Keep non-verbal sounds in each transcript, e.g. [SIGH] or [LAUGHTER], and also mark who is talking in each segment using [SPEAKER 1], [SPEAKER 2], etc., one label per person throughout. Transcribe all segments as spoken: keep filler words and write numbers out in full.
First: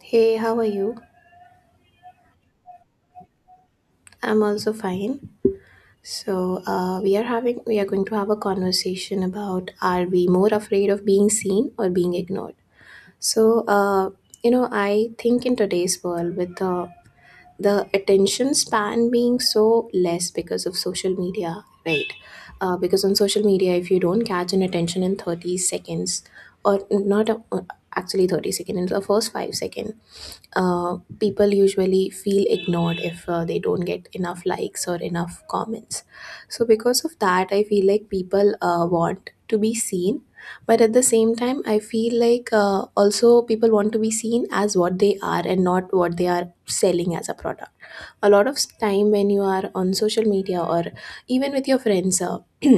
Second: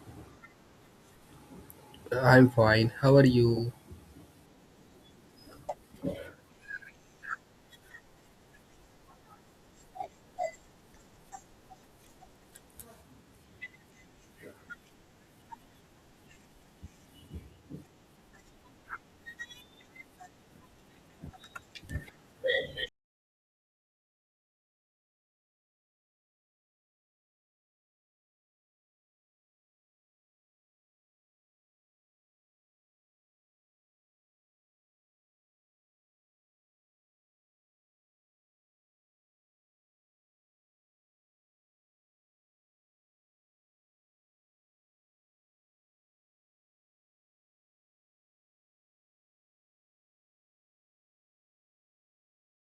[SPEAKER 1] Hey, how are you?
[SPEAKER 2] I'm fine. How are you?
[SPEAKER 1] I'm also fine. So, uh, we are having we are going to have a conversation about, are we more afraid of being seen or being ignored? So, uh, you know, I think in today's world with the the attention span being so less because of social media, right? Uh, because on social media, if you don't catch an attention in thirty seconds, or not uh, actually thirty seconds, in the first five second, uh, people usually feel ignored if uh, they don't get enough likes or enough comments. So, because of that, I feel like people uh, want to be seen. But at the same time, I feel like uh, also people want to be seen as what they are and not what they are selling as a product. A lot of time when you are on social media or even with your friends uh, [CLEARS THROAT]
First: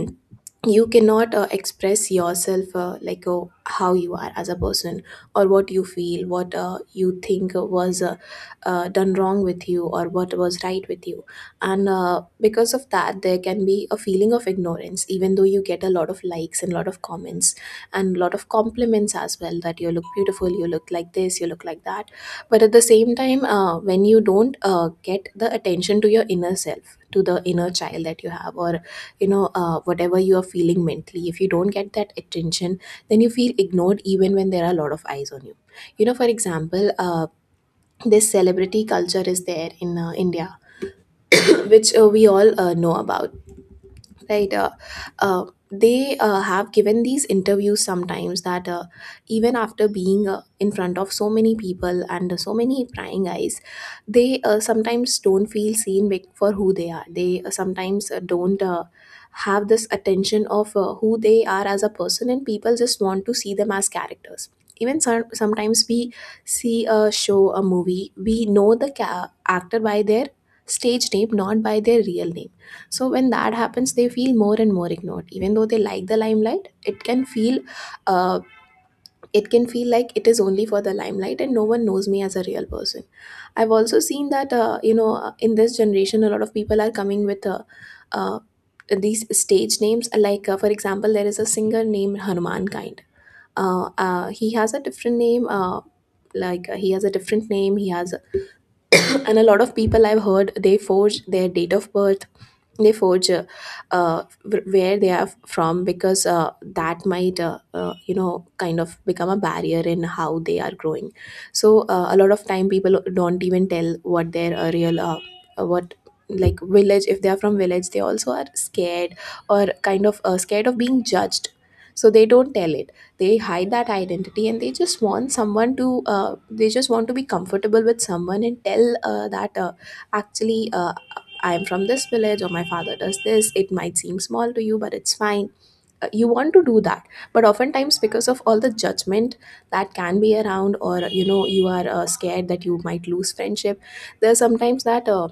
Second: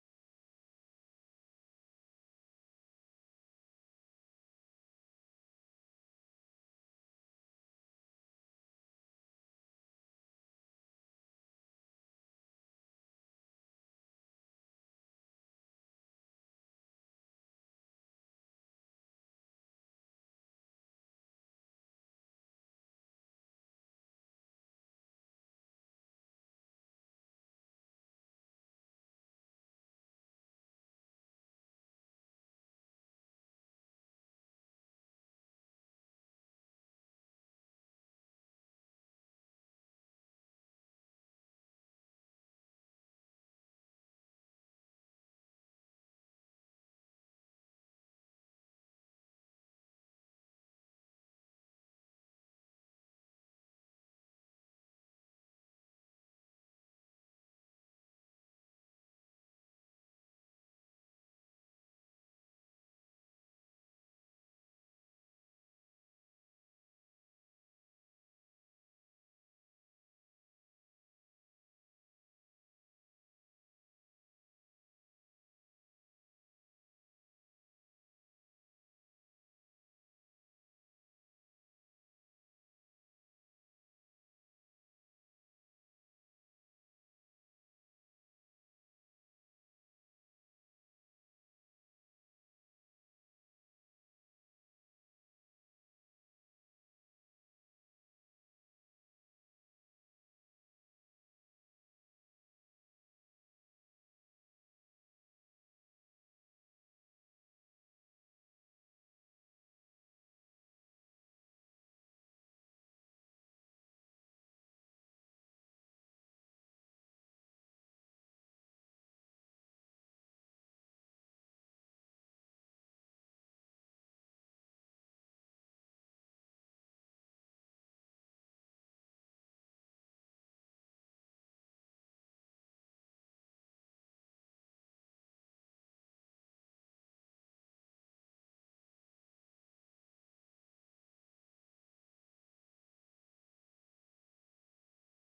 [SPEAKER 1] you cannot uh, express yourself, uh, like uh, how you are as a person, or what you feel, what uh, you think was uh, uh, done wrong with you or what was right with you. And uh, because of that there can be a feeling of ignorance, even though you get a lot of likes and a lot of comments and a lot of compliments as well, that you look beautiful, you look like this, you look like that. But at the same time, uh, when you don't uh, get the attention to your inner self, to the inner child that you have, or you know uh, whatever you are feeling mentally, if you don't get that attention, then you feel ignored even when there are a lot of eyes on you. You know, for example, uh, this celebrity culture is there in uh, India, [CLEARS THROAT] which uh, we all uh, know about, right? uh, uh, they uh, have given these interviews sometimes that uh, even after being uh, in front of so many people and so many prying eyes, they uh, sometimes don't feel seen, bec- for who they are. They uh, sometimes uh, don't uh, have this attention of uh, who they are as a person, and people just want to see them as characters. Even some sometimes we see a show, a movie, we know the ca- actor by their stage name, not by their real name. So when that happens, they feel more and more ignored. Even though they like the limelight, it can feel, uh, it can feel like it is only for the limelight, and no one knows me as a real person. I've also seen that, uh, you know uh, in this generation, a lot of people are coming with uh, uh, these stage names. Like, uh, for example, there is a singer named Hanuman Kind. Uh, uh, he has a different name. Uh, like uh, he has a different name he has. And a lot of people I've heard, they forge their date of birth, they forge, uh, uh, wh- where they are from, because uh, that might uh, uh, you know kind of become a barrier in how they are growing. So uh, a lot of time people don't even tell what their uh, real uh, uh, what like village, if they are from village, they also are scared, or kind of uh, scared of being judged, so they don't tell it. They hide that identity, and they just want someone to uh, they just want to be comfortable with someone and tell uh, that uh, actually, uh, I'm from this village, or my father does this. It might seem small to you, but it's fine. Uh, You want to do that. But oftentimes, because of all the judgment that can be around, or you know, you are uh, scared that you might lose friendship, there's sometimes that, uh,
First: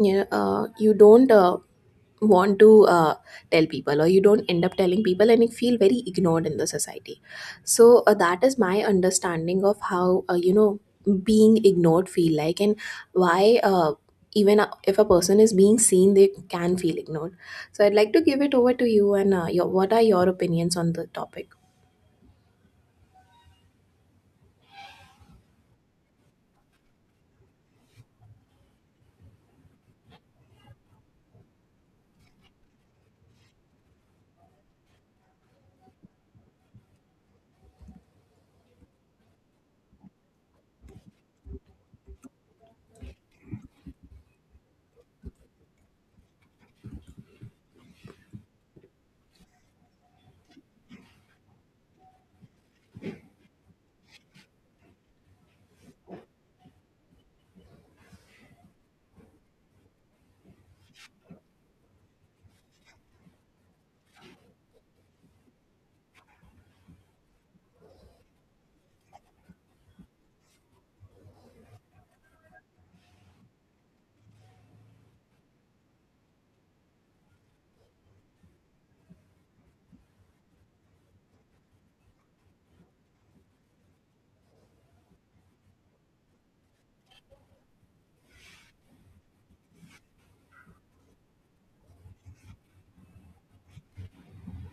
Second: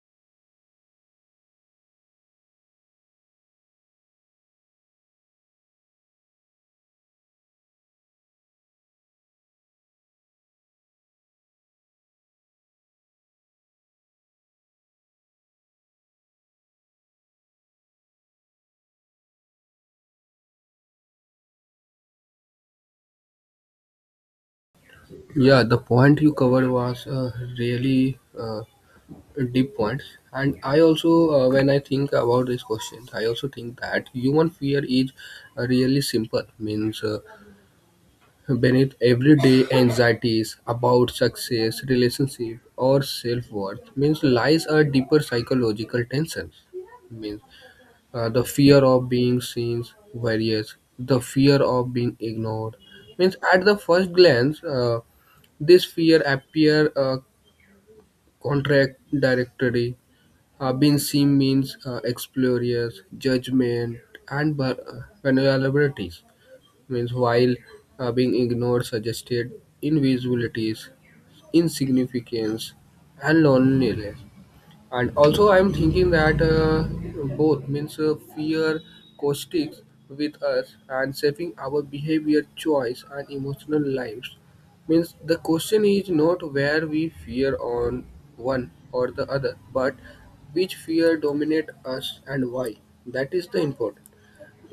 [SPEAKER 1] you know, uh, you don't. Uh, want to uh, tell people, or you don't end up telling people, and you feel very ignored in the society. So uh, that is my understanding of how, uh, you know being ignored feel like, and why, uh, even uh, if a person is being seen they can feel ignored. So I'd like to give it over to you, and uh, your, what are your opinions on the topic?
[SPEAKER 2] Yeah, the point you covered was uh, really uh, deep points. And I also, uh, when I think about these questions, I also think that human fear is uh, really simple. Means uh, beneath everyday anxieties about success, relationship, or self worth, means lies a deeper psychological tension. Means uh, the fear of being seen various the fear of being ignored means at the first glance, uh, this fear appear uh, contradictory. Uh, being seen means uh, explorers, judgment, and bu- uh, vulnerabilities. Means while uh, being ignored, suggested invisibilities, insignificance, and loneliness. And also, I'm thinking that uh, both means uh, fear caustics with us and shaping our behavior, choice, and emotional lives. Means the question is not where we fear on one or the other, but which fear dominate us and why. That is the important.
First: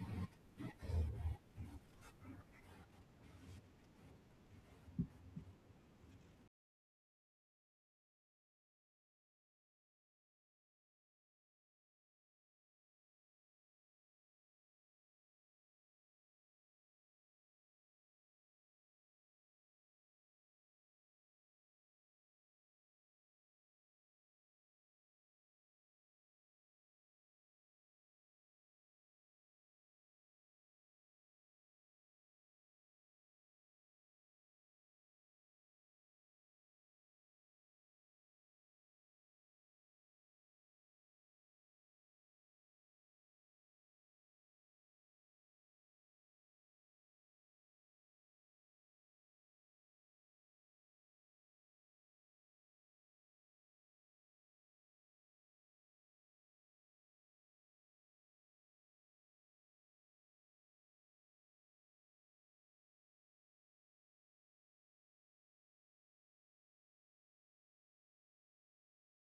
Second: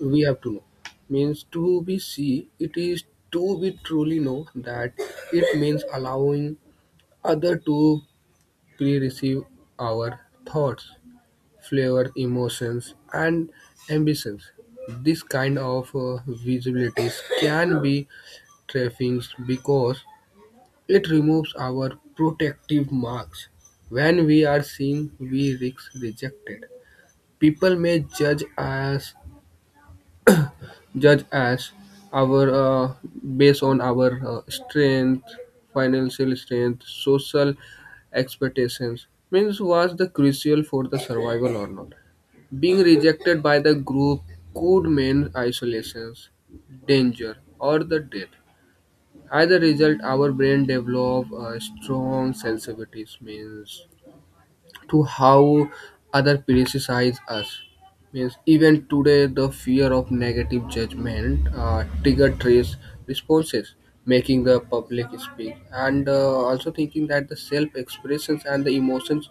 [SPEAKER 2] We have to know. Means to be see it is to be truly know that it means allowing other to pre-receive our thoughts flavor, emotions, and ambitions. This kind of uh, visibilities can be trifling because it removes our protective marks. When we are seen, we risk rejected. People may judge us judge as our, uh, based on our uh, strength, financial strength, social expectations, means was the crucial for the survival or not being rejected by the group could mean isolations, danger, or the death. As a result, our brain develop uh, strong sensitivities, means to how other criticize us. Means even today, the fear of negative judgment uh, trigger trace responses, making the public speak, and uh, also thinking that the self-expressions and the emotions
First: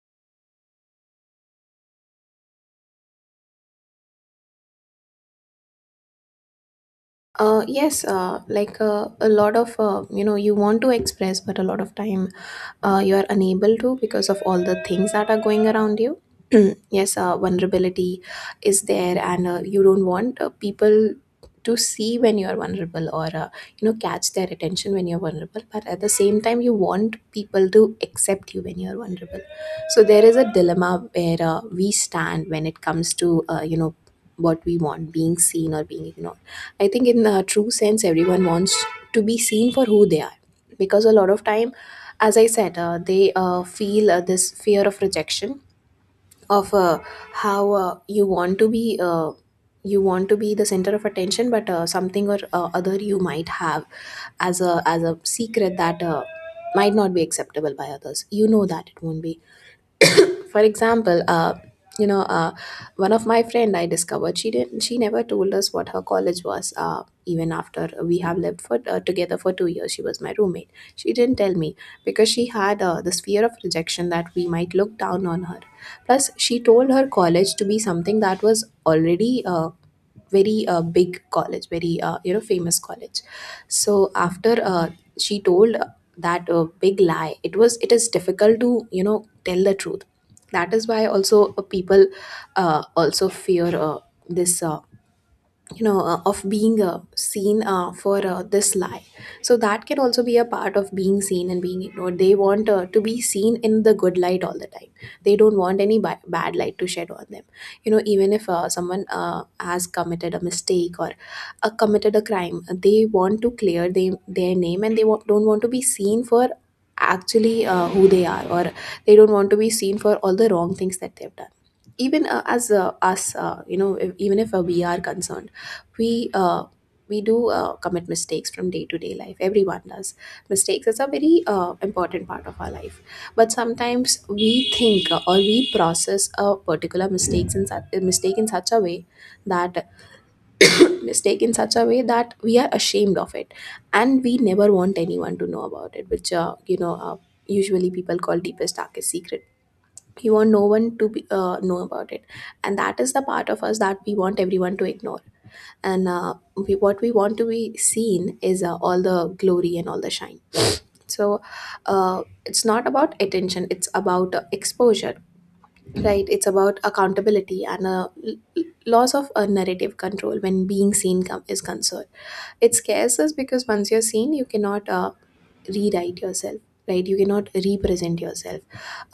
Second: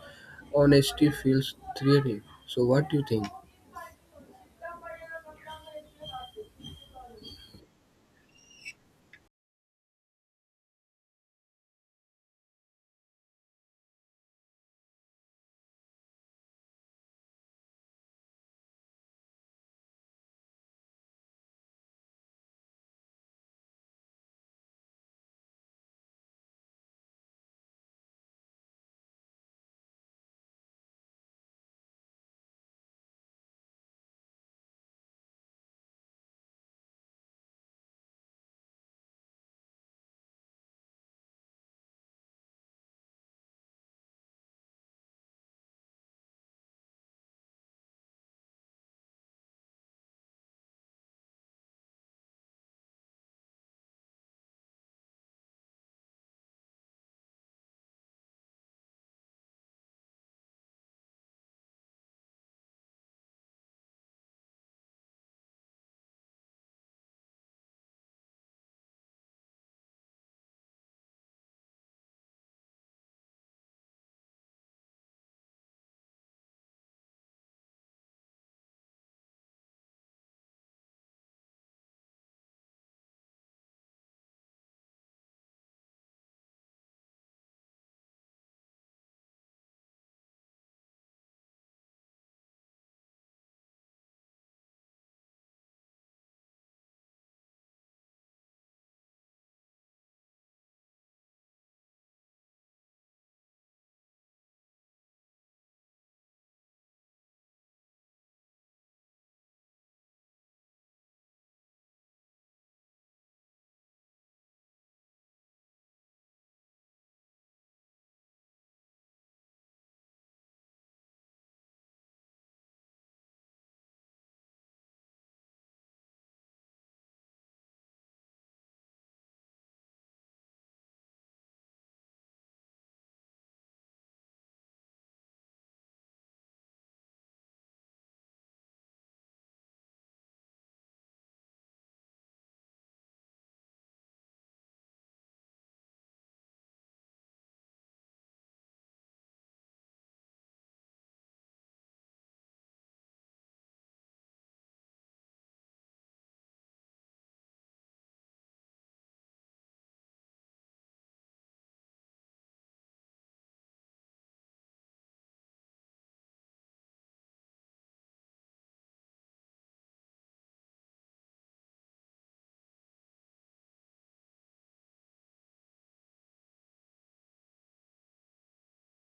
[SPEAKER 2] honesty feels threatening. So, what do you think?
[SPEAKER 1] Uh, yes, uh, like uh, a lot of, uh, you know, you want to express, but a lot of time uh, you are unable to because of all the things that are going around you. [CLEARS THROAT] Yes, uh, vulnerability is there, and uh, you don't want uh, people to see when you are vulnerable, or, uh, you know, catch their attention when you're vulnerable. But at the same time, you want people to accept you when you're vulnerable. So there is a dilemma where uh, we stand when it comes to, uh, you know, what we want, being seen or being ignored. I think in a true sense, everyone wants to be seen for who they are, because a lot of time, as I said, uh, they uh, feel uh, this fear of rejection, of uh, how, uh, you want to be. Uh, you want to be the center of attention, but uh, something or uh, other, you might have as a as a secret that uh, might not be acceptable by others, you know that it won't be. For example, uh you know uh one of my friend, I discovered, she didn't she never told us what her college was, uh even after we have lived for uh, together for two years. She was my roommate, she didn't tell me, because she had, uh, this fear of rejection that we might look down on her. Plus, she told her college to be something that was already uh, very uh, big college, very, uh, you know famous college. So after, uh, she told, uh, that uh, big lie, it was it is difficult to, you know, tell the truth. That is why also, uh, people uh, also fear, uh, this uh, you know uh, of being, uh, seen, uh, for uh, this lie. So that can also be a part of being seen and being ignored. They want, uh, to be seen in the good light all the time, they don't want any ba- bad light to shed on them. You know, even if uh, someone uh, has committed a mistake, or uh, committed a crime, they want to clear they, their name, and they wa- don't want to be seen for actually, uh, who they are, or they don't want to be seen for all the wrong things that they've done. Even uh, as uh, us uh, you know if, even if uh, we are concerned, we uh, we do uh, commit mistakes from day to day life, everyone does mistakes. It's a very uh, important part of our life. But sometimes we think, uh, or we process a particular mistakes in such, mistake in such a way that [COUGHS] mistake in such a way that we are ashamed of it, and we never want anyone to know about it, which, uh, you know uh, usually people call deepest darkest secret. You want no one to be, uh, know about it, and that is the part of us that we want everyone to ignore. And uh, we, what we want to be seen is, uh, all the glory and all the shine. So uh, it's not about attention, it's about, uh, exposure. Right, it's about accountability and, uh, l- l- loss of uh, narrative control when being seen com- is concerned. It scares us, because once you're seen, you cannot uh, rewrite yourself. Right, you cannot represent yourself,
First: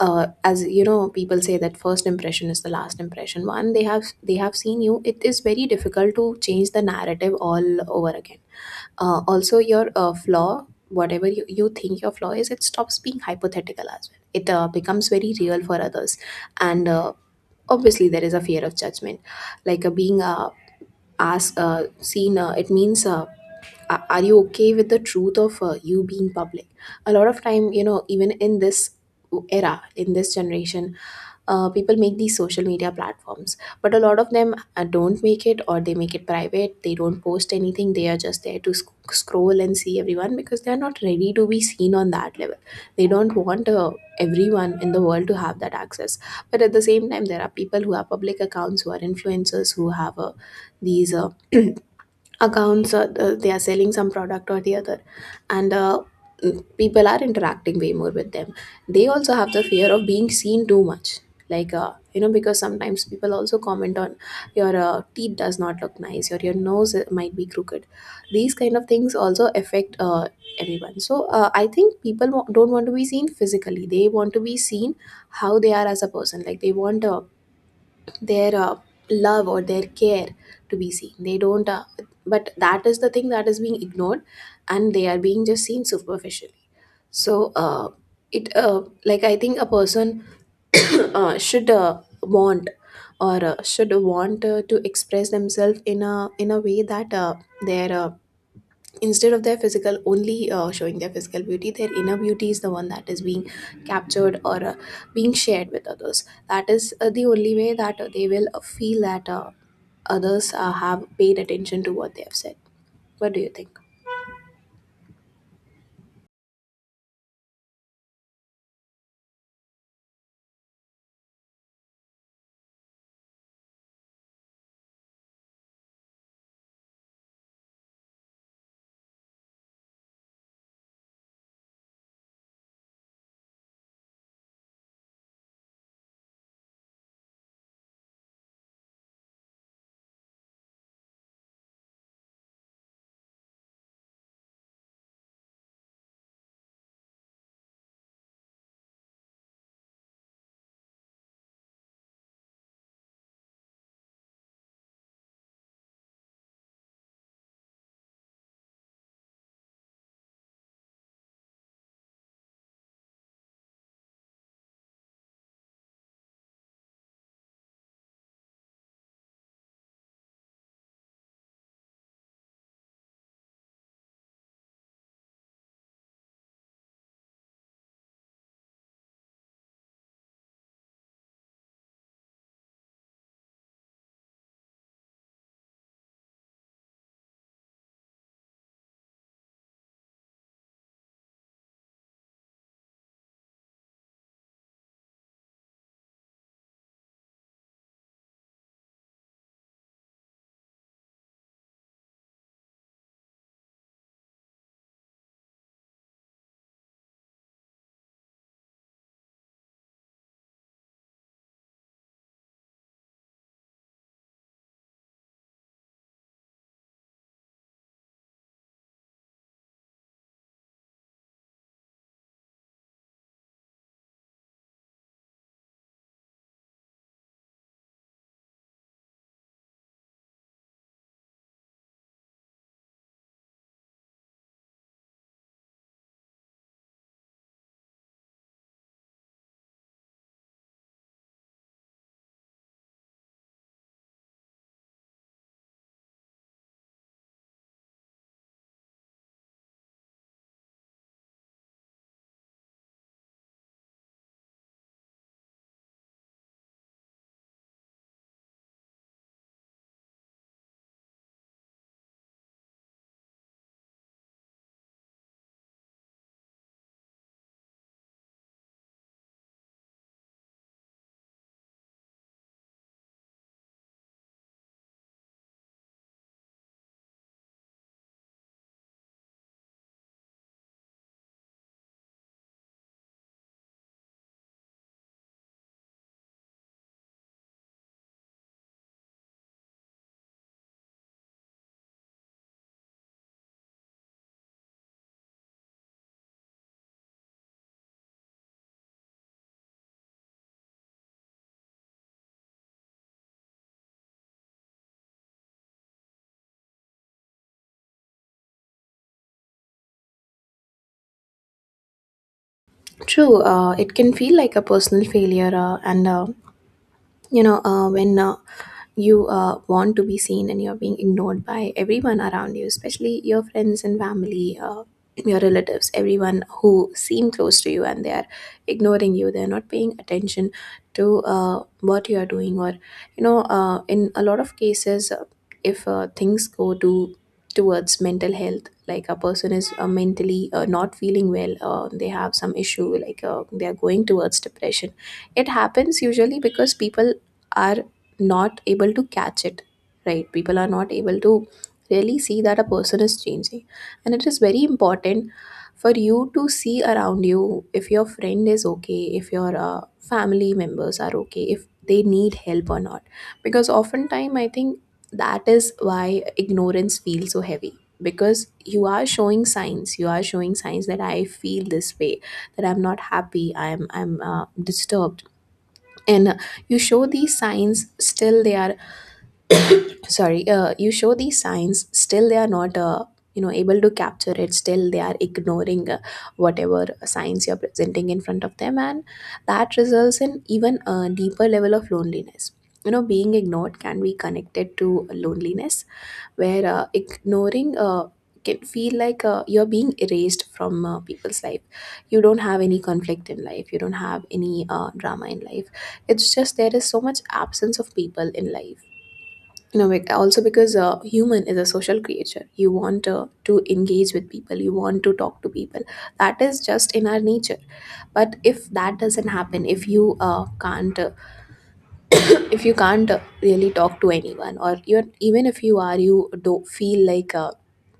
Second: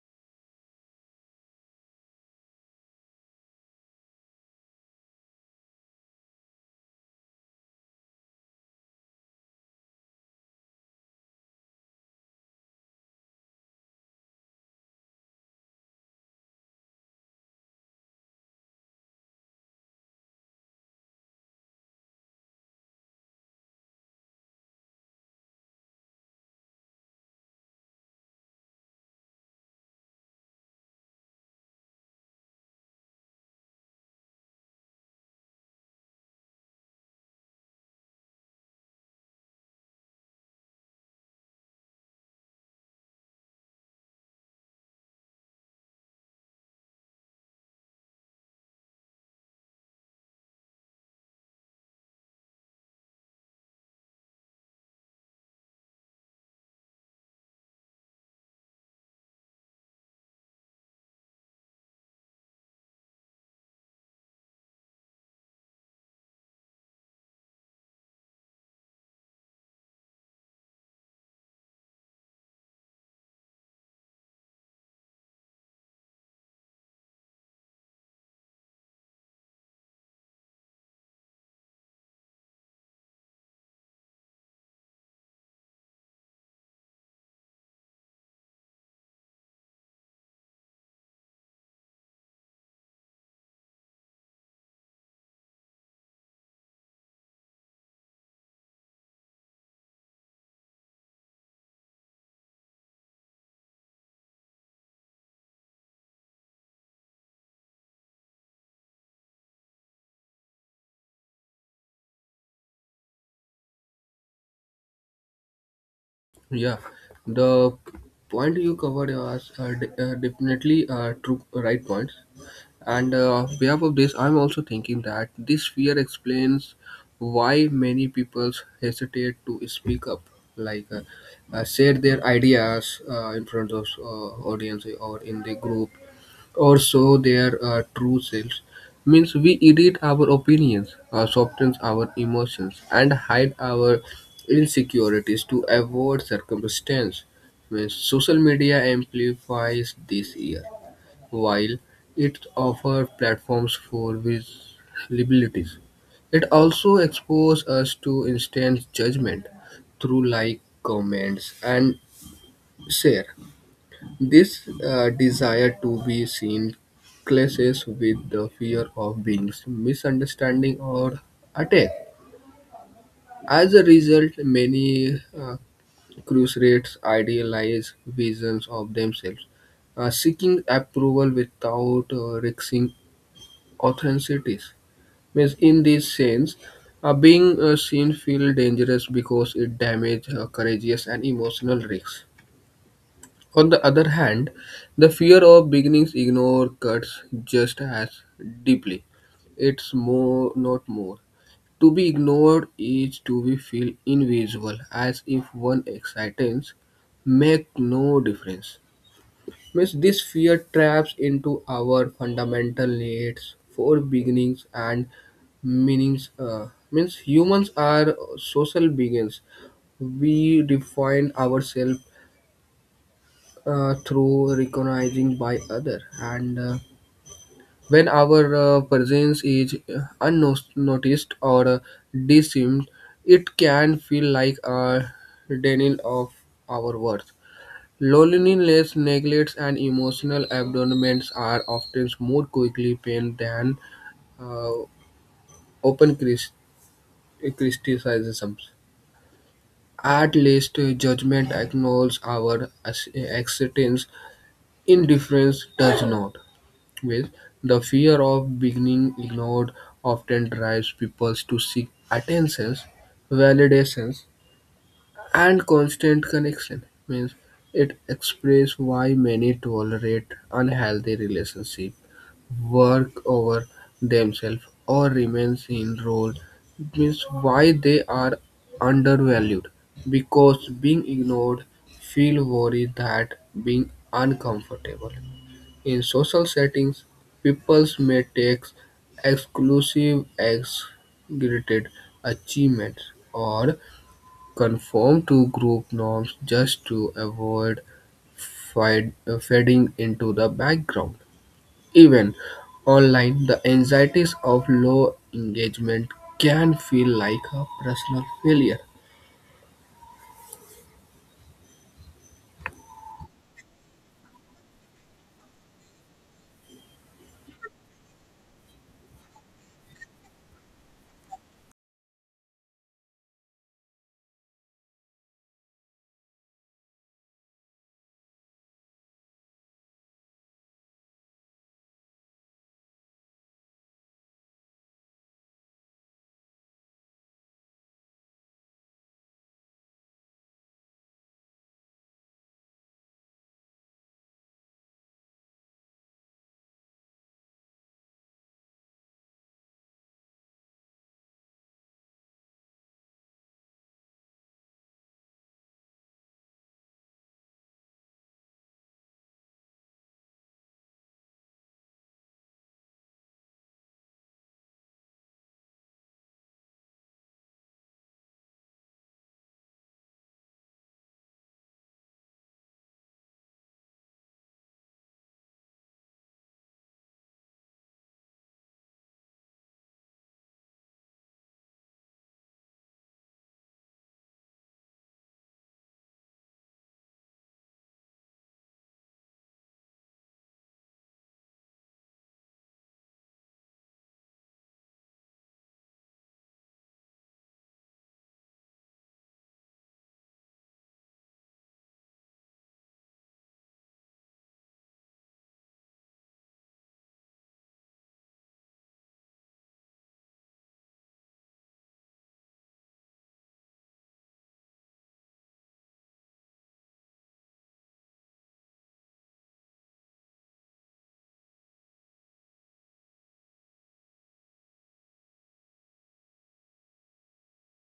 [SPEAKER 1] uh, as you know, people say that first impression is the last impression. One they have, they have seen you, it is very difficult to change the narrative all over again. Uh, also, your uh, flaw, whatever you, you think your flaw is, it stops being hypothetical as well, it uh, becomes very real for others. And uh, obviously there is a fear of judgment. Like uh, being uh, asked uh, Seen, uh, it means, uh, a- are you okay with the truth of, uh, you being public? A lot of time, you know, even in this era, in this generation, uh, people make these social media platforms, but a lot of them uh, don't make it, or they make it private, they don't post anything, they are just there to sc- scroll and see everyone, because they're not ready to be seen on that level. They don't want uh, everyone in the world to have that access. But at the same time, there are people who have public accounts, who are influencers, who have uh, these uh, accounts, or uh, they are selling some product or the other, and uh, people are interacting way more with them. They also have the fear of being seen too much, like, uh, you know because sometimes people also comment on your uh, teeth does not look nice, or your nose uh, might be crooked. These kind of things also affect uh, everyone, so uh, I think people wa- don't want to be seen physically, they want to be seen how they are as a person. Like they want uh, their uh, love or their care to be seen. They don't. Uh, but that is the thing that is being ignored, and they are being just seen superficially. So uh, it uh, like I think a person [COUGHS] [CLEARS THROAT] uh, should uh, want or uh, should want uh, to express themselves in a in a way that, uh, their uh, instead of their physical, only uh, showing their physical beauty, their inner beauty is the one that is being captured or uh, being shared with others. That is uh, the only way that uh, they will uh, feel that uh, others uh, have paid attention to what they have said. What do you think?
[SPEAKER 2] Yeah, the point you covered was uh, de- uh, definitely uh, true, right points. And uh, on behalf of this, I'm also thinking that this fear explains why many people hesitate to speak up, like uh, uh, share their ideas uh, in front of uh, audience or in the group, or show their uh, true selves. Means we edit our opinions, uh, soften our emotions, and hide our insecurities to avoid circumstance. Means social media amplifies this fear while it offers platforms for visibilities, it also exposes us to instant judgment through like, comments, and share. This uh, desire to be seen clashes with the fear of being misunderstanding or attacked. As a result, many uh, crusaders idealize visions of themselves, uh, seeking approval without uh, risking authentics. Means in this sense, uh, being uh, seen feel dangerous because it damage uh, courageous and emotional risks. On the other hand, the fear of beginnings ignore cuts just as deeply. It's more, not more. To be ignored is to be feel invisible, as if one existence make no difference. Means this fear traps into our fundamental needs for beginnings and meanings. Uh, means humans are social beings. We define ourselves uh, through recognizing by other, and uh, when our uh, presence is unnoticed or uh, dismissed, it can feel like a denial of our worth. Loneliness, neglect, and emotional abandonment are often more quickly pain than uh, open cris- criticisms. At least uh, judgment acknowledges our as- existence. Indifference does not. With the fear of being ignored often drives people to seek attentions, validations, and constant connection means it expresses why many tolerate unhealthy relationship work over themselves or remains in role means why they are undervalued, because being ignored feel worried that being uncomfortable in social settings people may take exclusive exaggerated achievements or conform to group norms just to avoid fid- fading into the background. Even online, the anxieties of low engagement can feel like a personal failure.
[SPEAKER 1] True, uh, it can feel like a personal failure, uh, and uh, you know, uh, when uh, you uh, want to be seen and you're being ignored by everyone around you, especially your friends and family, uh, your relatives, everyone who seem close to you, and they are ignoring you, they're not paying attention to uh, what you are doing. Or you know, uh, in a lot of cases, uh, if uh, things go to towards mental health, like a person is uh, mentally uh, not feeling well, uh, they have some issue, like uh, they are going towards depression, it happens usually because people are not able to catch it, right? People are not able to really see that a person is changing, and it is very important for you to see around you if your friend is okay, if your uh, family members are okay, if they need help or not. Because oftentimes I think that is why ignorance feels so heavy, because you are showing signs, you are showing signs that I feel this way, that I'm not happy, i'm i'm uh, disturbed. And uh, you show these signs, still they are sorry, uh, you show these signs, still they are not uh, you know able to capture it, still they are ignoring uh, whatever signs you're presenting in front of them, and that results in even a deeper level of loneliness. You know, being ignored can be connected to loneliness, where uh, ignoring uh, can feel like uh, you're being erased from uh, people's life. You don't have any conflict in life. You don't have any uh, drama in life. It's just there is so much absence of people in life. You know, bec- also because uh, human is a social creature. You want uh, to engage with people. You want to talk to people. That is just in our nature. But if that doesn't happen, if you uh, can't uh, [CLEARS THROAT] if you can't uh, really talk to anyone, or even even if you are, you do feel like, uh,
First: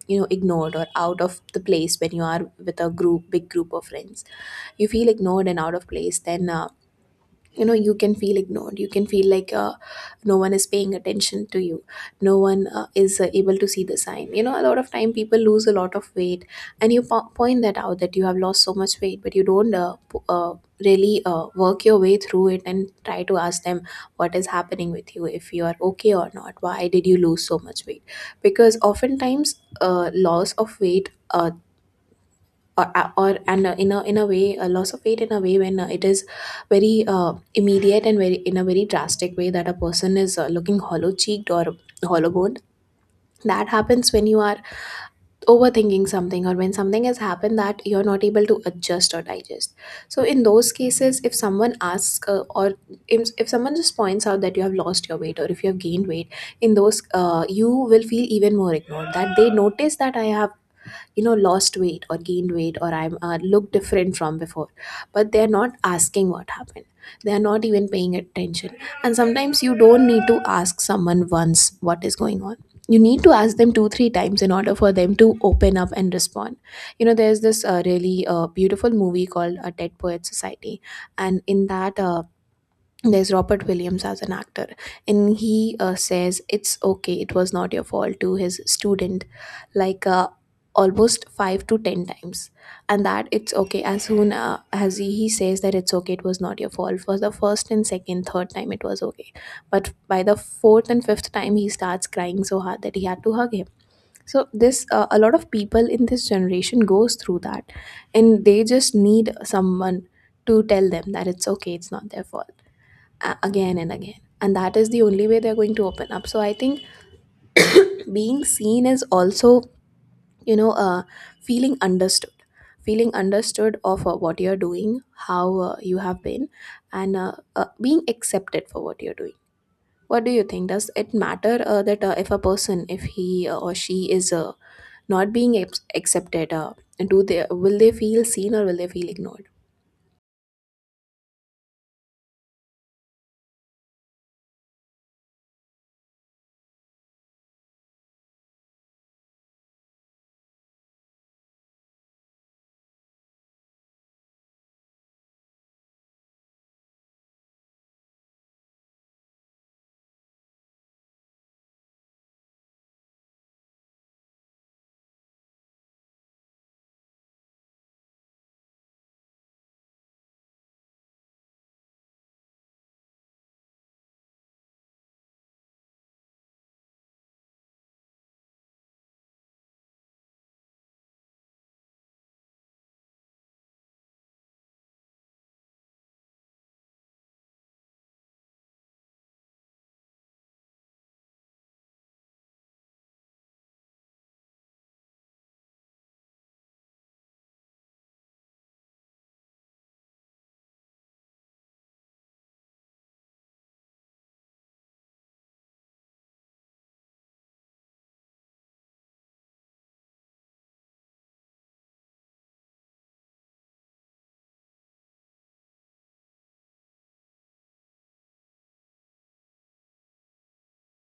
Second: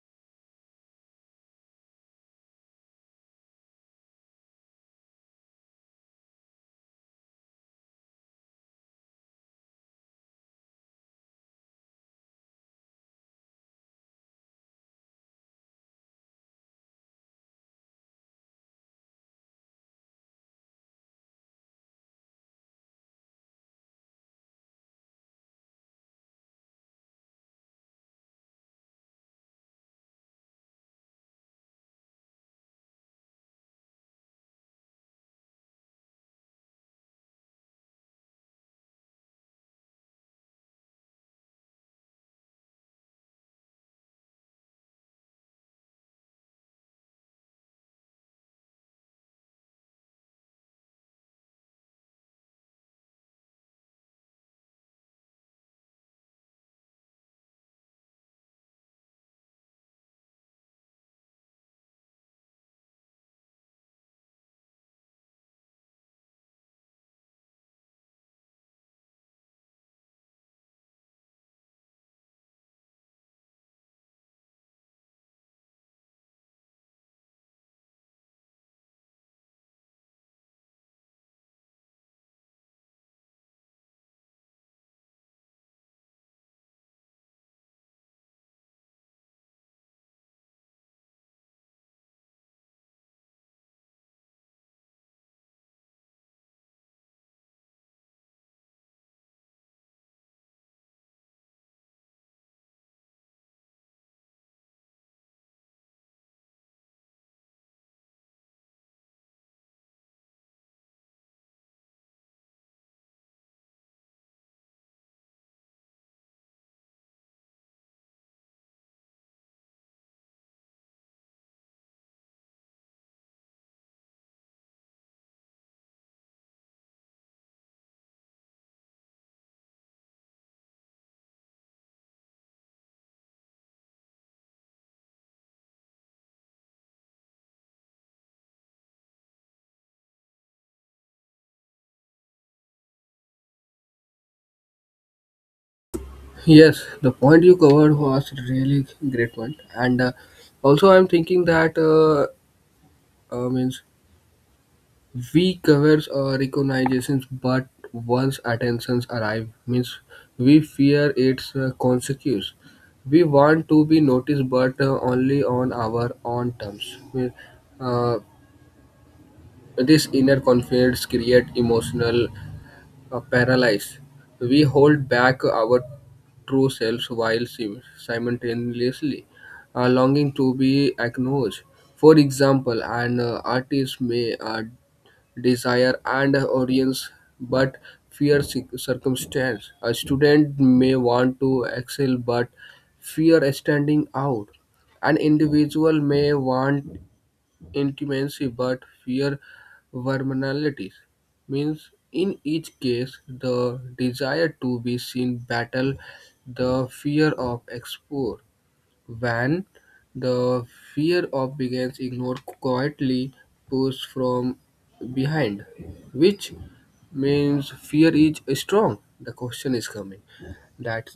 [SPEAKER 1] you know, ignored or out of the place when you are with a group big group of friends, you feel ignored and out of place. Then uh, you know, you can feel ignored, you can feel like uh, no one is paying attention to you, no one uh, is uh, able to see the sign. You know, a lot of time people lose a lot of weight, and you po- point that out, that you have lost so much weight, but you don't uh, p- uh, really uh, work your way through it and try to ask them what is happening with you, if you are okay or not, why did you lose so much weight. Because oftentimes uh, loss of weight, uh, or, uh, or and uh, in a in a way, a loss of weight in a way, when uh, it is very uh, immediate and very in a very drastic way, that a person is uh, looking hollow cheeked or hollow boned. That happens when you are overthinking something or when something has happened that you're not able to adjust or digest. So in those cases, if someone asks, uh, or if, if someone just points out that you have lost your weight or if you have gained weight, in those uh, you will feel even more ignored, that they notice that I have, you know, lost weight or gained weight, or I'm uh, look different from before, but they're not asking what happened, they're not even paying attention. And sometimes you don't need to ask someone once what is going on, you need to ask them two three times in order for them to open up and respond. You know, there's this uh, really uh, beautiful movie called A Dead Poet Society, and in that uh, there's Robert Williams as an actor, and he uh, says, "It's okay, it was not your fault," to his student, like uh, almost five to ten times, and that it's okay. As soon uh, as he, he says that it's okay, it was not your fault, for the first and second, third time it was okay, but by the fourth and fifth time he starts crying so hard that he had to hug him. So this, uh, a lot of people in this generation goes through that, and they just need someone to tell them that it's okay, it's not their fault, uh, again and again, and that is the only way they're going to open up. So I think being seen is also, you know, uh, feeling understood, feeling understood of uh, what you're doing, how uh, you have been, and uh, uh, being accepted for what you're doing. What do you think, does it matter uh, that, uh, if a person, if he uh, or she is uh, not being ac- accepted, uh, do they, will they feel seen or will they feel ignored?
[SPEAKER 2] Yes, the point you covered was really great one, and uh, also I'm thinking that uh, uh, means we covers our recognitions, but once attentions arrive, means we fear its uh, consequence. We want to be noticed, but uh, only on our own terms. We- uh, this inner confidence create emotional uh, paralysis. We hold back our true selves while sim- simultaneously uh, longing to be acknowledged. For example, an uh, artist may uh, desire, and audience, but fear cir- circumstance. A student may want to excel, but fear standing out. An individual may want intimacy, but fear vulnerabilities. Means in each case, the desire to be seen battle the fear of exposure. When the fear of begins ignored quietly pushed from behind, which means fear is strong. The question is coming that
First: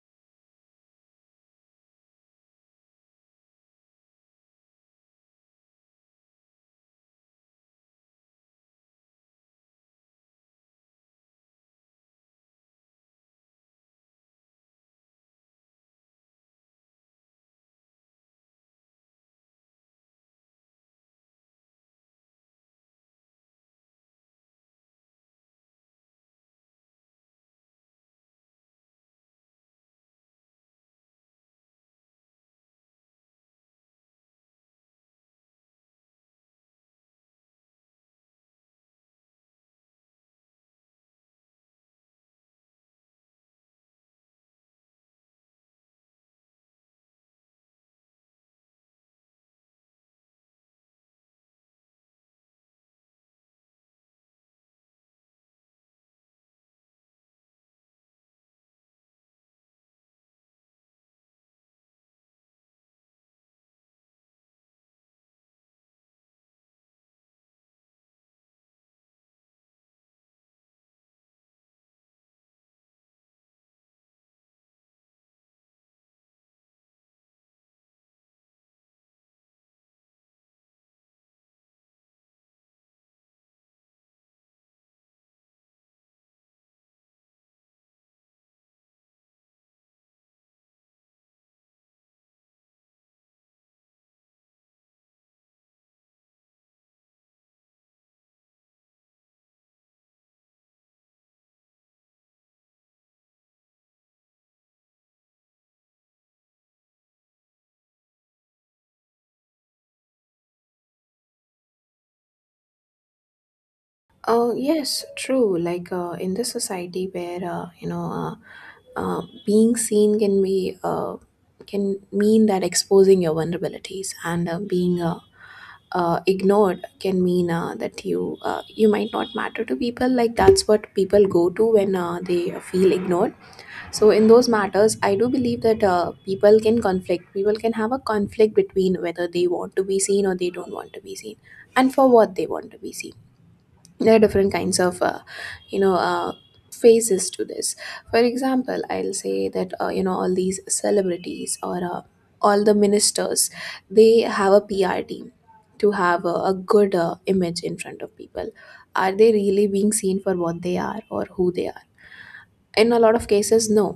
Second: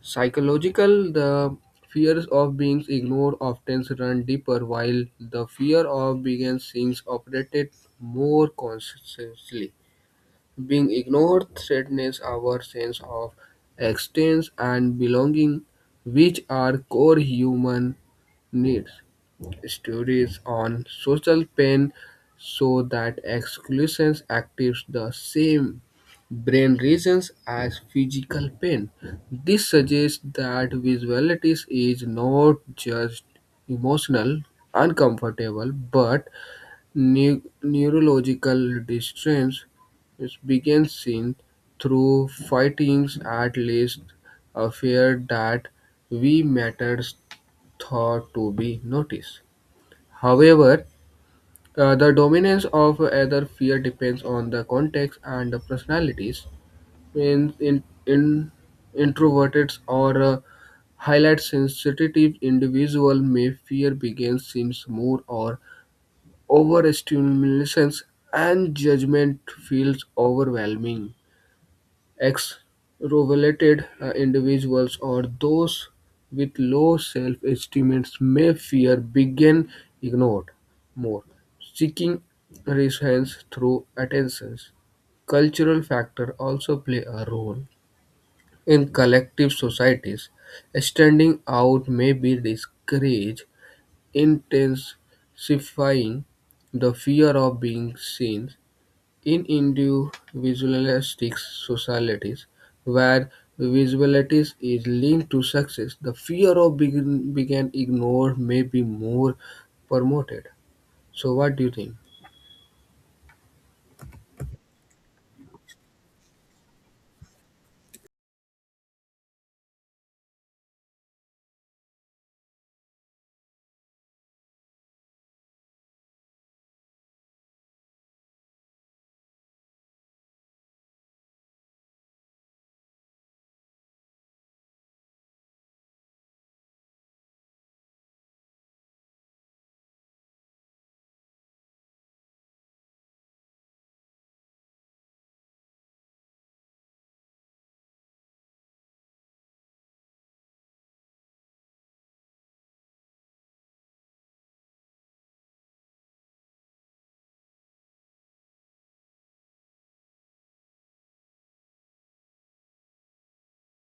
[SPEAKER 2] psychological the fears of being ignored often run deeper while the fear of being seen operated more consciously, being ignored threatens our sense of existence and belonging, which are core human needs. Studies on social pain show that exclusion activates the same brain regions as physical pain. This suggests that visualities is not just emotional uncomfortable but Neu- neurological distress is begins seen through fightings at least a fear that we matters thought to be noticed. However, uh, the dominance of either fear depends on the context and the personalities. In, in, in introverted or uh, highlight sensitive individual may fear begins seems more or overstimulation and judgment feels overwhelming. Extroverted uh, individuals or those with low self-esteem may fear being ignored more, seeking reassurance through attentions. Cultural factors also play a role. In collective societies, standing out may be discouraged intensifying the fear of being seen. In individualistic societies, where visibility is linked to success, the fear of being, being ignored may be more promoted. So, what do you think?
[SPEAKER 1] Uh, yes, true. Like uh, in this society where, uh, you know uh, uh, being seen can be uh, can mean that exposing your vulnerabilities, and uh, being uh, uh, ignored can mean uh, that you, uh, you might not matter to people. Like that's what people go to when uh, they feel ignored. So in those matters, I do believe that uh, people can conflict. People can have a conflict between whether they want to be seen or they don't want to be seen, and for what they want to be seen there are different kinds of, uh, you know uh, phases to this. For example, I'll say that, uh, you know, all these celebrities, or uh, all the ministers, they have a PR team to have a, a good uh, image in front of people. Are they really being seen for what they are or who they are? In a lot of cases, no.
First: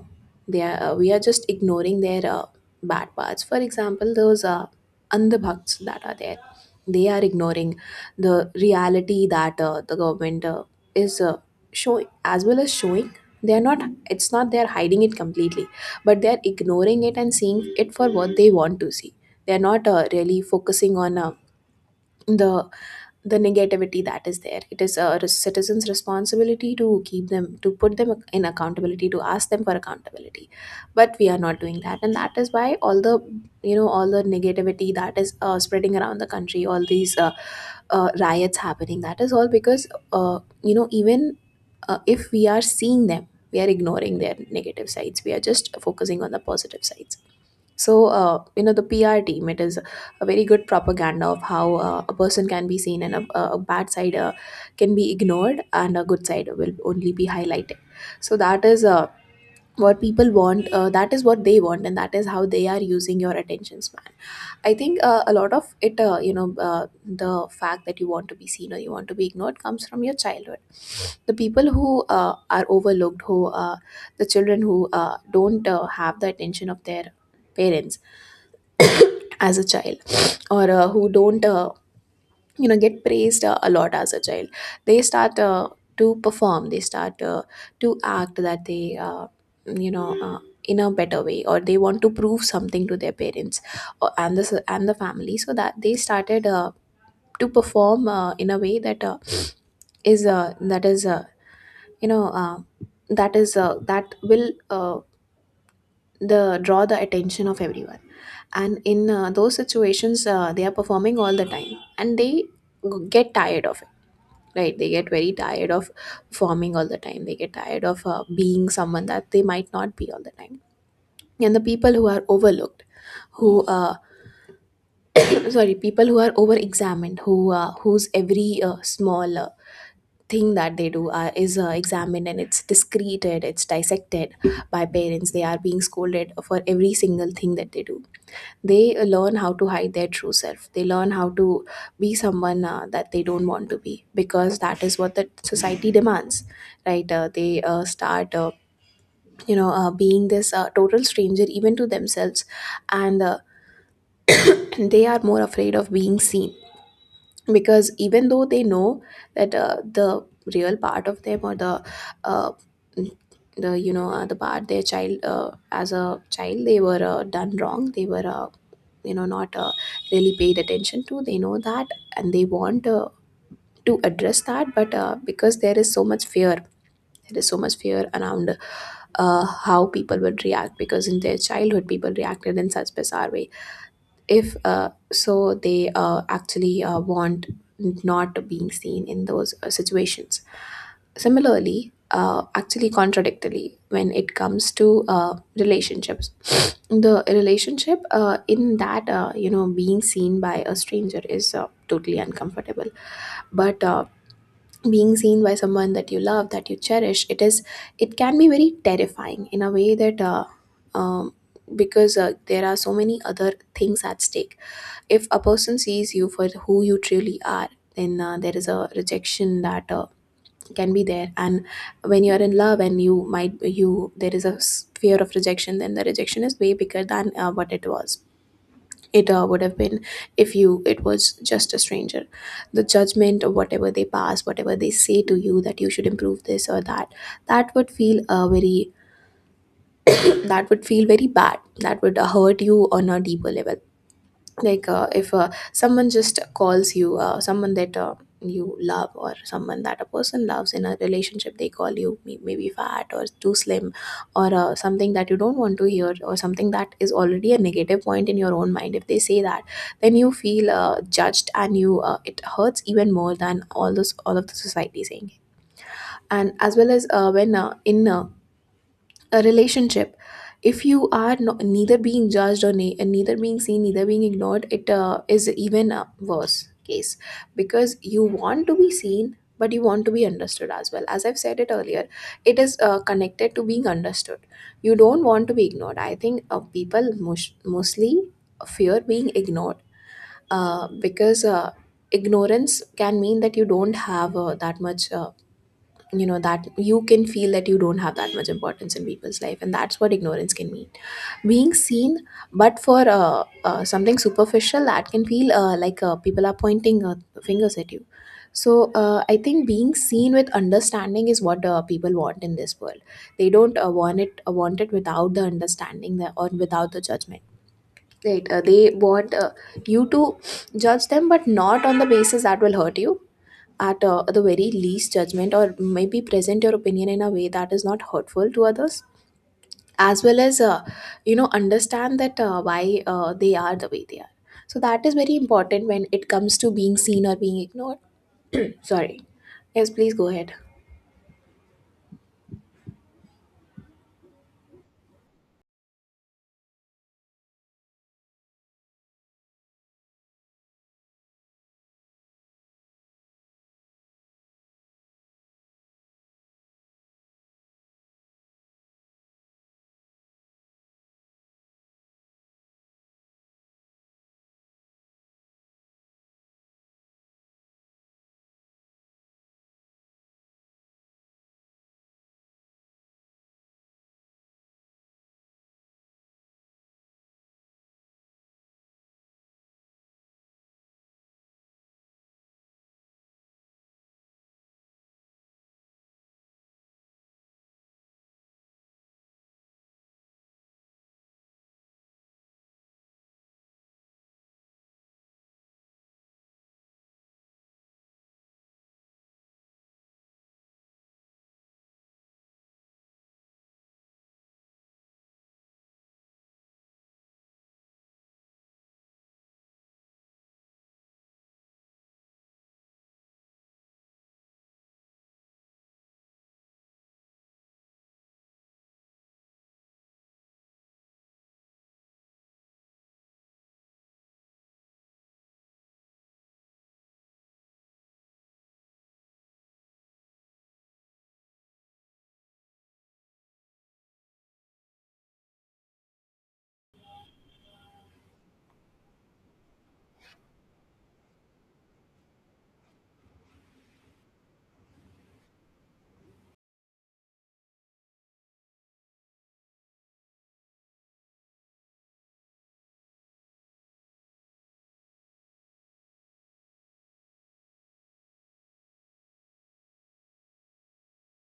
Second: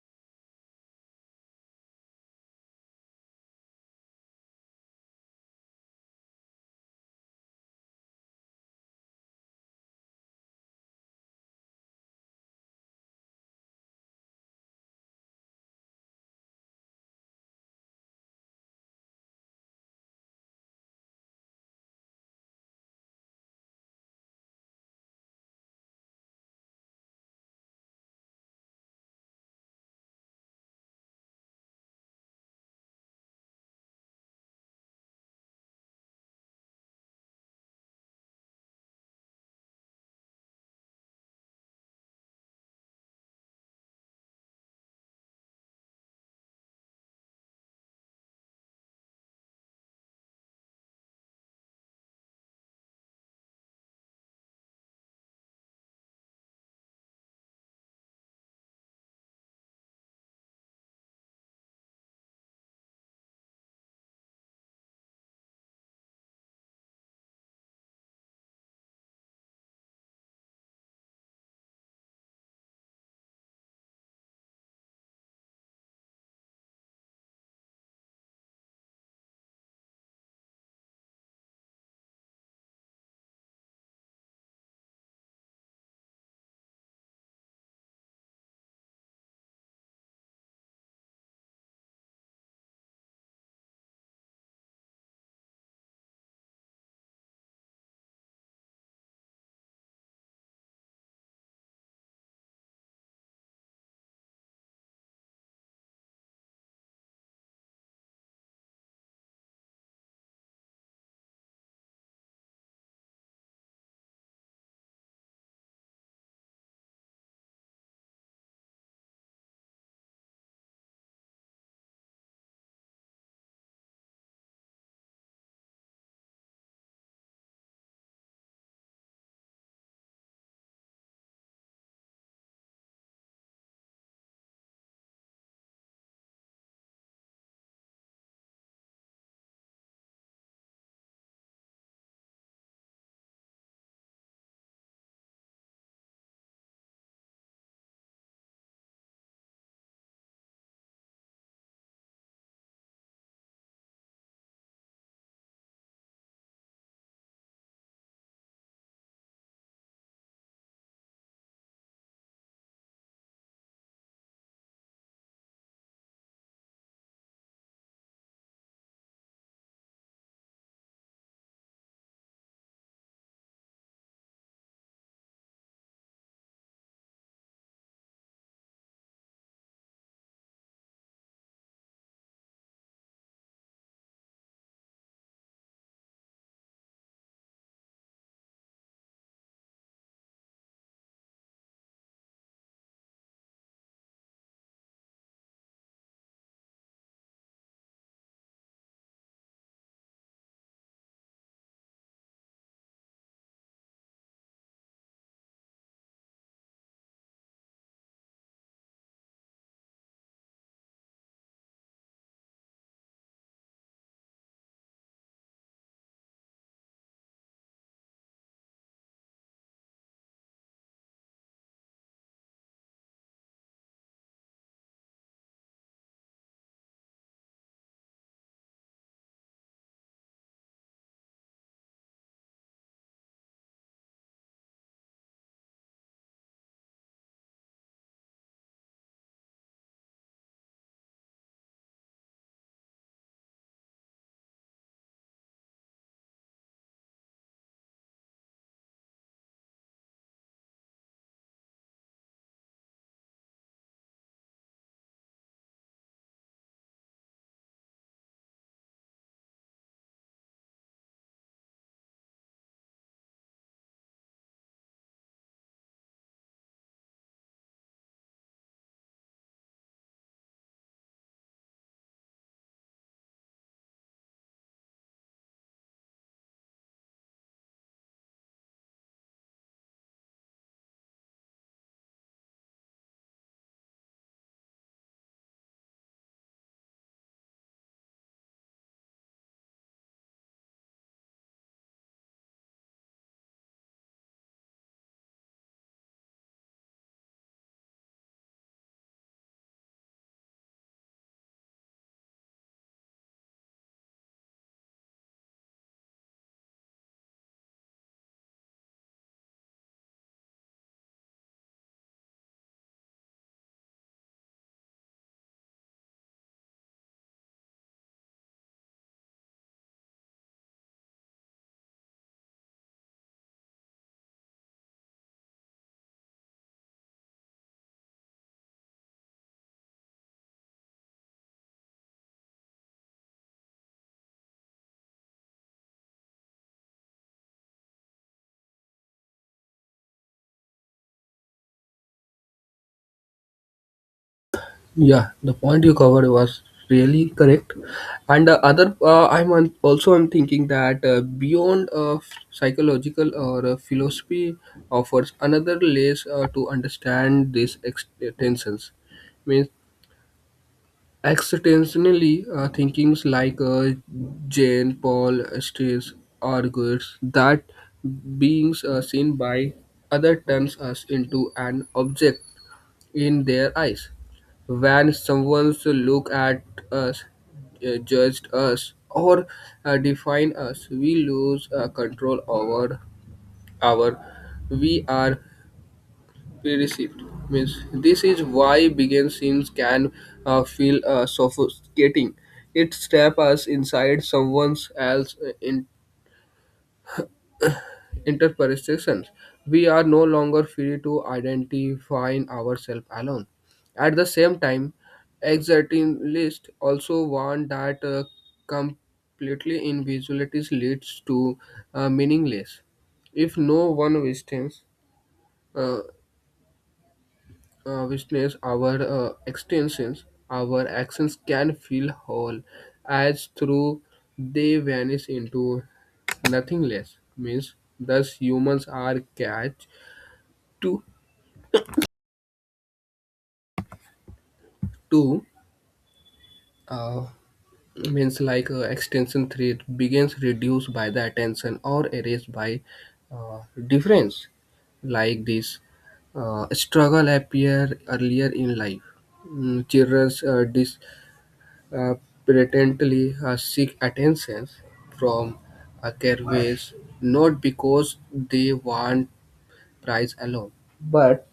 [SPEAKER 1] They are, uh, we are just ignoring their uh, bad parts. For example, those uh, andhabhakts that are there, they are ignoring the reality that uh, the government uh, is uh, showing, as well as showing. They are not, it's not they are hiding it completely, but they are ignoring it and seeing it for what they want to see. They are not uh, really focusing on uh, the the negativity that is there. It is a res- citizen's responsibility to keep them, to put them in accountability, to ask them for accountability. But we are not doing that, and that is why all the, you know, all the negativity that is uh, spreading around the country, all these uh, uh, riots happening. That is all because, uh, you know, even uh, if we are seeing them, we are ignoring their negative sides. We are just focusing on the positive sides. So, uh, you know, the P R team, it is a very good propaganda of how uh, a person can be seen and a, a a bad side uh, can be ignored and a good side will only be highlighted. So that is uh, what people want, uh, that is what they want, and that is how they are using your attention span. I think uh, a lot of it, uh, you know, uh, the fact that you want to be seen or you want to be ignored comes from your childhood. The people who uh, are overlooked, who uh, the children who uh, don't uh, have the attention of their parents as a child, or uh, who don't uh, you know get praised uh, a lot as a child. They start uh, to perform, they start uh, to act that they uh, you know uh, in a better way, or they want to prove something to their parents or, and the and the family, so that they started uh, to perform uh, in a way that uh, is uh, that is uh, you know uh, that is uh, that will uh, the draw the attention of everyone. And in uh, those situations uh, they are performing all the time, and they g- get tired of it, right? They get very tired of performing all the time. They get tired of uh, being someone that they might not be all the time. And the people who are overlooked, who uh, [CLEARS THROAT] sorry, people who are over examined, who uh, whose every uh, small uh, thing that they do are, is uh, examined, and it's discreted, it's dissected by parents. They are being scolded for every single thing that they do. They uh, learn how to hide their true self. They learn how to be someone uh, that they don't want to be, because that is what the society demands, right? Uh, they uh, start uh, you know uh, being this uh, total stranger even to themselves. And uh, [CLEARS THROAT] they are more afraid of being seen, because even though they know that uh, the real part of them, or the uh, the you know uh, the part, their child uh, as a child they were uh, done wrong, they were uh, you know not uh, really paid attention to. They know that, and they want uh, to address that, but uh, because there is so much fear, there is so much fear around uh, how people would react, because in their childhood people reacted in such bizarre way. If uh, so they uh, actually uh, want not being seen in those uh, situations. Similarly, uh, actually contradictorily, when it comes to uh, relationships, the relationship uh, in that uh, you know being seen by a stranger is uh, totally uncomfortable, but uh, being seen by someone that you love, that you cherish, it is it can be very terrifying in a way that uh, um, because uh, there are so many other things at stake. If a person sees you for who you truly are, then uh, there is a rejection that uh, can be there. And when you are in love, and you might you there is a s- fear of rejection, then the rejection is way bigger than uh, what it was, it uh, would have been if you it was just a stranger. The judgment, or whatever they pass, whatever they say to you, that you should improve this or that, that would feel uh, very that would feel very bad, that would uh, hurt you on a deeper level. Like, uh, if uh, someone just calls you, uh, someone that uh, you love, or someone that a person loves in a relationship, they call you may- maybe fat or too slim, or uh, something that you don't want to hear, or something that is already a negative point in your own mind, if they say that, then you feel uh, judged, and you uh, it hurts even more than all those all of the society saying. And as well as uh, when uh, in uh, a relationship, if you are no, neither being judged, or ne- neither being seen, neither being ignored, it uh, is even a worse case, because you want to be seen, but you want to be understood as well. As I've said it earlier, it is uh, connected to being understood. You don't want to be ignored. I think uh, people mos- mostly fear being ignored, uh, because uh, ignorance can mean that you don't have uh, that much, uh, you know that you can feel that you don't have that much importance in people's life, and that's what ignorance can mean. Being seen but for uh, uh, something superficial, that can feel uh, like uh, people are pointing uh, fingers at you. So uh, I think being seen with understanding is what uh, people want in this world. They don't uh, want it uh, want it without the understanding, that, or without the judgment, right? Uh, they want uh, you to judge them, but not on the basis that will hurt you. At uh, the very least judgment, or maybe present your opinion in a way that is not hurtful to others, as well as uh, you know understand that uh, why uh, they are the way they are. So that is very important when it comes to being seen or being ignored. Sorry. Yes, please go ahead.
[SPEAKER 2] Yeah, the point you covered was really correct. And the other, uh, I'm on, also I'm thinking that uh, beyond uh, psychological or uh, philosophy offers another layer uh, to understand these ex- tensions. Means existentially uh, thinkings like uh, Jane Paul Stace argues that beings are seen by other turns us into an object in their eyes. When someone look at us, uh, judged us, or uh, define us, we lose uh, control over our we are perceived. Means this is why begin scenes can uh, feel uh, sophisticating. It step us inside someone else's interpersections. We are no longer free to identify ourselves alone. At the same time, existentialists also warn that uh, completely individuality leads to uh, meaningless. If no one witnesses, uh, uh, witness our uh, extensions, our actions can feel whole, as through they vanish into nothingness. Means thus humans are catch two two uh, means like uh, extension three begins reduced by the attention or erased by uh, difference like this uh, struggle appear earlier in life. Mm, children uh, dis, uh, patently uh, seek attention from uh, caregivers not because they want prize alone but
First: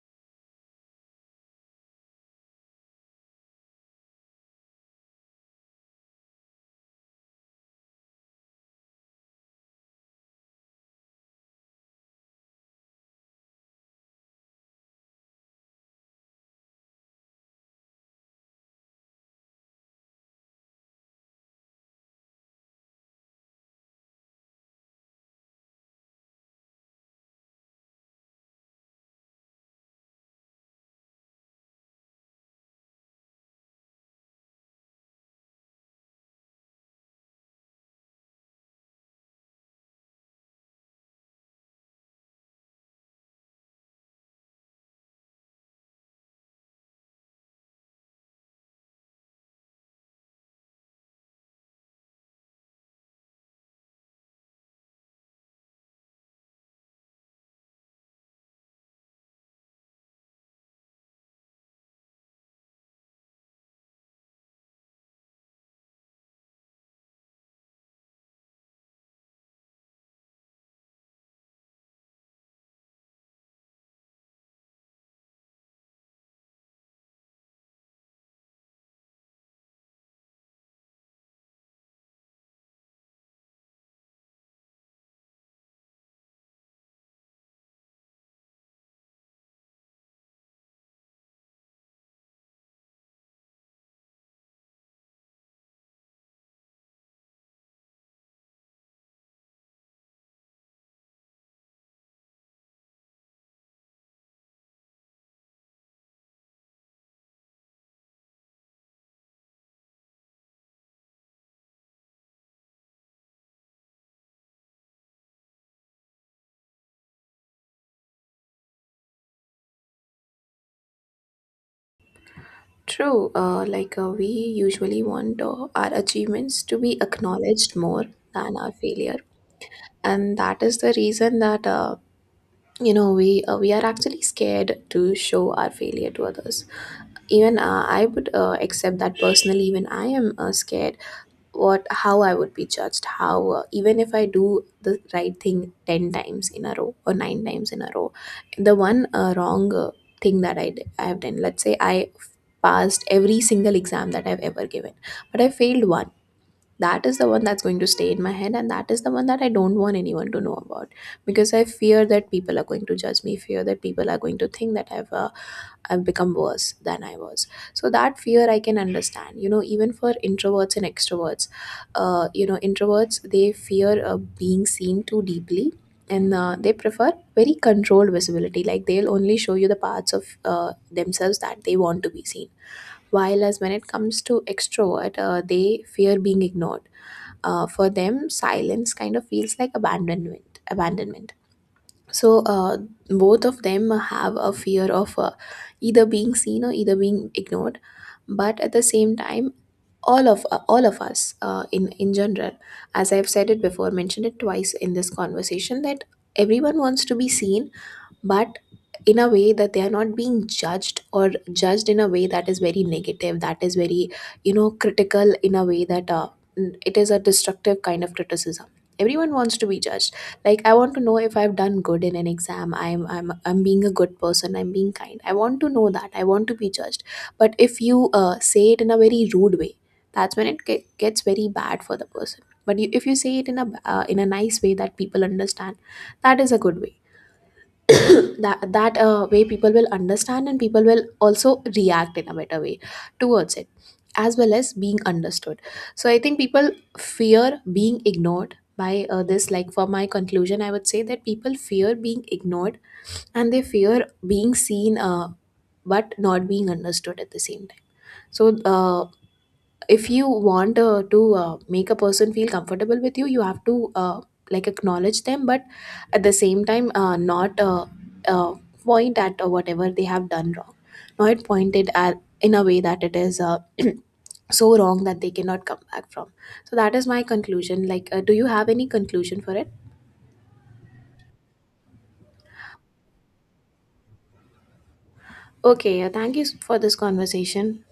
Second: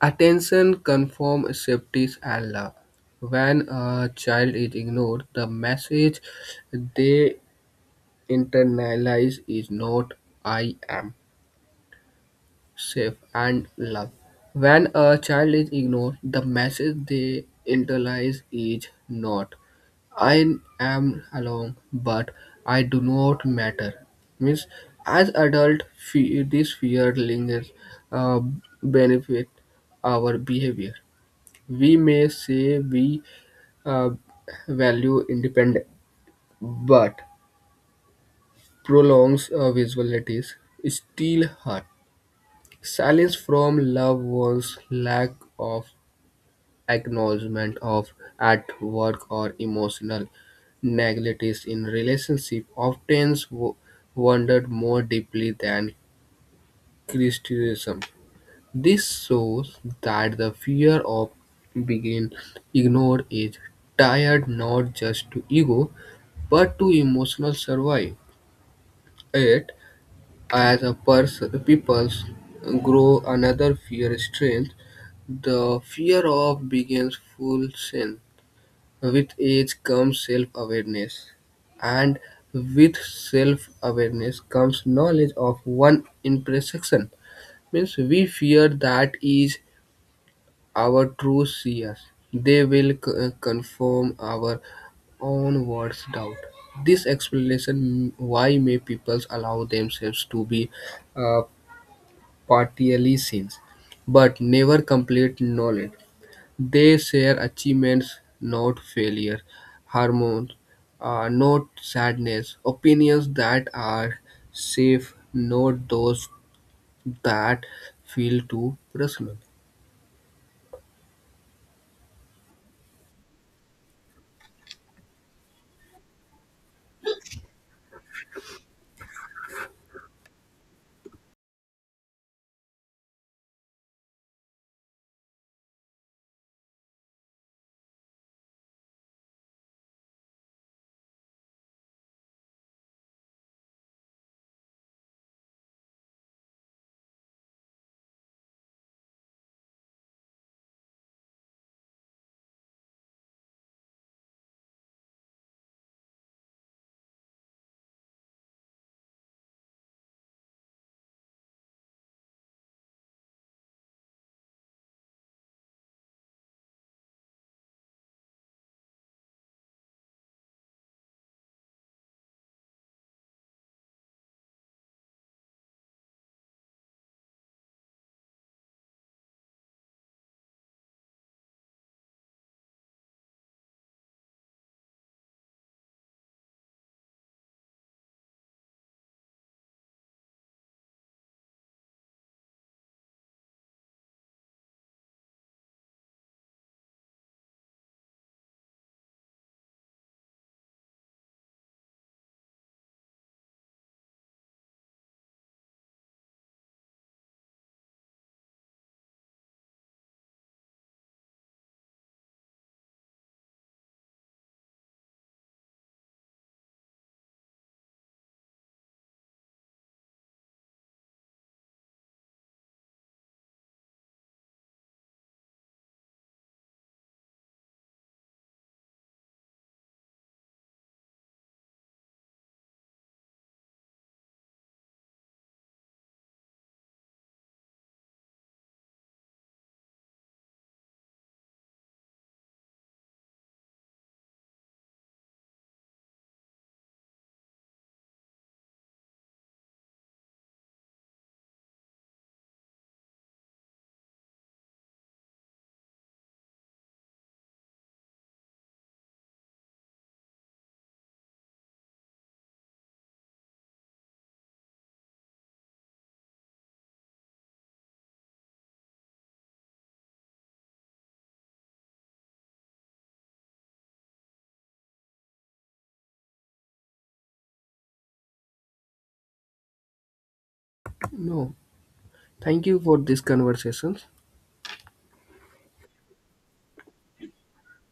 [SPEAKER 2] attention confirms safety's Allah. When a child is ignored, the message they internalize is not I am safe and loved. When a child is ignored, the message they internalize is not I am alone, but I do not matter. Means, as adult, fe- this fear lingers, uh, benefit our behavior. We may say we uh, value independence, but prolongs uh, visualities steal heart. Silence from loved ones, lack of acknowledgement of at work or emotional negatives in relationship often wo- wounded more deeply than criticism. This shows that the fear of being ignored is tied not just to ego but to emotional survive it, as a person peoples grow another fear strength, the fear of begins full sin. With age comes self-awareness, and with self-awareness comes knowledge of one imperfection, means we fear that is our true see us; they will c- uh, confirm our onwards doubt. This explanation why may people allow themselves to be uh, partially seen, but never complete knowledge. They share achievements, not failure, hormones, uh, not sadness, opinions that are safe, not those that feel too personal.
[SPEAKER 1] True. Uh, like uh, we usually want uh, our achievements to be acknowledged more than our failure, and that is the reason that uh, you know we uh, we are actually scared to show our failure to others. Even uh, I would uh, accept that personally. Even I am uh, scared what how I would be judged. How uh, even if I do the right thing ten times in a row or nine times in a row, the one uh, wrong uh, thing that I did, I have done. Let's say I passed every single exam that I've ever given, but I failed one. That is the one that's going to stay in my head, and that is the one that I don't want anyone to know about, because I fear that people are going to judge me, fear that people are going to think that i've uh, I've become worse than I was. So that fear I can understand, you know, even for introverts and extroverts. uh, you know introverts, they fear uh, being seen too deeply, and uh, they prefer very controlled visibility. Like, they'll only show you the parts of uh, themselves that they want to be seen. While as, when it comes to extrovert, uh, they fear being ignored. Uh, for them silence kind of feels like abandonment abandonment. So uh, both of them have a fear of uh, either being seen or either being ignored. But at the same time, all of uh, all of us uh, in in general, as I've said it before, mentioned it twice in this conversation, that everyone wants to be seen, but in a way that they are not being judged, or judged in a way that is very negative, that is very, you know, critical, in a way that uh, n- it is a destructive kind of criticism. Everyone wants to be judged. Like, I want to know if I've done good in an exam, I'm i'm i'm being a good person, I'm being kind, I want to know that, I want to be judged. But if you uh, say it in a very rude way, that's when it ge- gets very bad for the person. But you, if you say it in a uh, in a nice way that people understand, that is a good way. That that uh, way people will understand, and people will also react in a better way towards it, as well as being understood. So I think people fear being ignored by uh, this Like, for my conclusion, I would say that people fear being ignored, and they fear being seen, uh, but not being understood at the same time. So uh, if you want uh, to uh, make a person feel comfortable with you, you have to uh, like acknowledge them, but at the same time uh, not uh, uh, point at uh, whatever they have done wrong. Not point it at in a way that it is uh, [CLEARS THROAT] so wrong that they cannot come back from. So that is my conclusion. Like, uh, do you have any conclusion for it?
[SPEAKER 2] No, thank you for this conversation.
[SPEAKER 1] Okay, uh, thank you s- for this conversation.